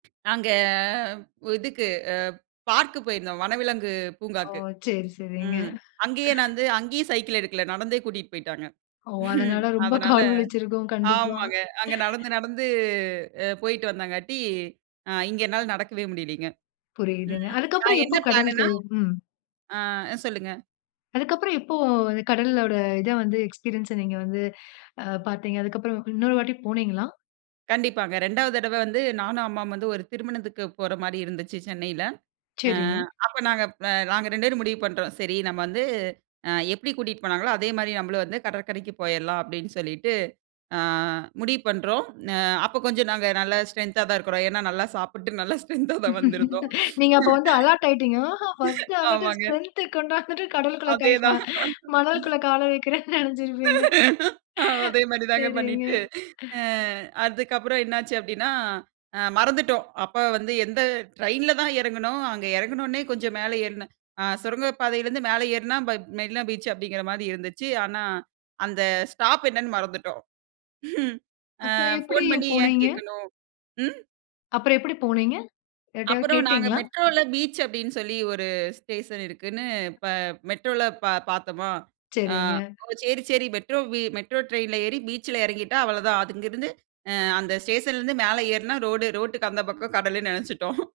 நாங்க இதுக்கு பார்க் போயிருந்தோம் வனவிலங்கு ஓ! பூங்காக்கு, சரி சரிங்க. ம், அங்கயே நான் வந்து அங்கேயும் சைக்கிள் எடுக்கல நடந்தே கூட்டிட்டு போயிட்டாங்க. ஓ! அதனால ரொம்ப அதனால கால் வலிச்சுருக்கும். கண்டிப்பா. ஆமாங்க அங்க நடந்து நடந்து போயிட்டு வந்தங்காட்டி, அ, இங்க என்னால நடக்கவே முடியலைங்க. புரியுதுங்க. ம், அதக்கப்புறம் நான் எப்ப என்ன கடலுக்கு பிளானுன்னா? ம். ஆ, சொல்லுங்க. அதுக்கப்புறம் எப்போ கடலோட இத வந்து, எக்ஸ்பீரியன்ஸ எக்ஸ்பீரியன்ஸ நீங்க வந்து ஆ பாத்தீங்க. அதுக்கப்புறம் இன்னொரு வாட்டி போனீங்களா? கண்டிப்பாங்க. 2வது தடவ வந்து நானும் அம்மாவும் வந்து ஒரு திருமணத்துக்கு போற மாரி இருந்துச்சு சென்னைல. ஆ சரிங்க. அப்ப நாங்க நாங்க 2 பேரும் முடிவு பண்றோம். சரி நம வந்து, அ, எப்டி கூட்டிட்டு போனாங்களோ அதே மாரி நம்மளும் வந்து கடற்கரைக்கு போயிரலாம் அப்டின்னு சொல்லிட்டு, ஆ, முடிவு பண்றோம். அ, அப்ப கொஞ்சம் நாங்க நல்ல ஸ்ட்ரென்தா தான் இருக்குறோம். ஏன்னா, நல்லா சாப்புட்டு நல்லா ஸ்ட்ரென்தா ஸ்ட்ரென்தா தான் வந்திருந்தோம். நீங்க அப்ப வந்து அலர்ட் ஆயிட்டீங்க. பர்ஸ்ட் பர்ஸ்ட் வந்துட்டு ஆமாங்க. ஸ்ட்ரென்த் ஸ்ட்ரென்த் கொண்டாந்துட்டு கடலுக்குள்ள கை க அதேதான். மணலுக்குள்ள கால வெக்கிறேன்னு நெனச்சுருப்பீங்க. அதே மாரி தாங்க சரிங்க. பண்ணிட்டு, ஆ அதுக்கப்புறம் என்னாச்சி அப்டின்னா, அ, மறந்துட்டோம். அப்ப வந்து எந்த ட்ரெயின்ல தான் எறங்குனோம் அங்க எறங்கின உடனே கொஞ்சம் மேல ஏறின, ஆ சுரங்கப்பாதைலயிருந்து மேல ஏறுனா, மெ மெரினா பீச் அப்டீங்கிற மாரி இருந்துச்சி. ஆனா, அந்த ஸ்டாப் என்னன்னு மறந்துட்டோம். அ, அப்புறம் எப்டி போன் பண்ணி ஏன் போனீங்க? கேக்கணும்? ம். அப்புறம் எப்டி போனீங்க? யார்ட்டயாவது அப்புறம் நாங்க கேட்டிங்களா? மெட்ரோல பீச் அப்டின்னு சொல்லி ஒரு ஸ்டேஷன் இருக்குன்னு, ப மெட்ரோல பார் பார்த்தமா, அ, சரிங்க. ஓ! சரி சரி, மெட்ரோ மெட்ரோ ட்ரெயின்ல ஏறி பீச்சில இறங்கிட்டா அவ்வளோதான். அது அங்கிருந்து அந்த ஸ்டேஷன்ல இருந்து மேல ஏறுனா ரோடு ரோட்டுக்கு அந்த பக்கம் கடலுன்னு நெனச்சுட்டோம்.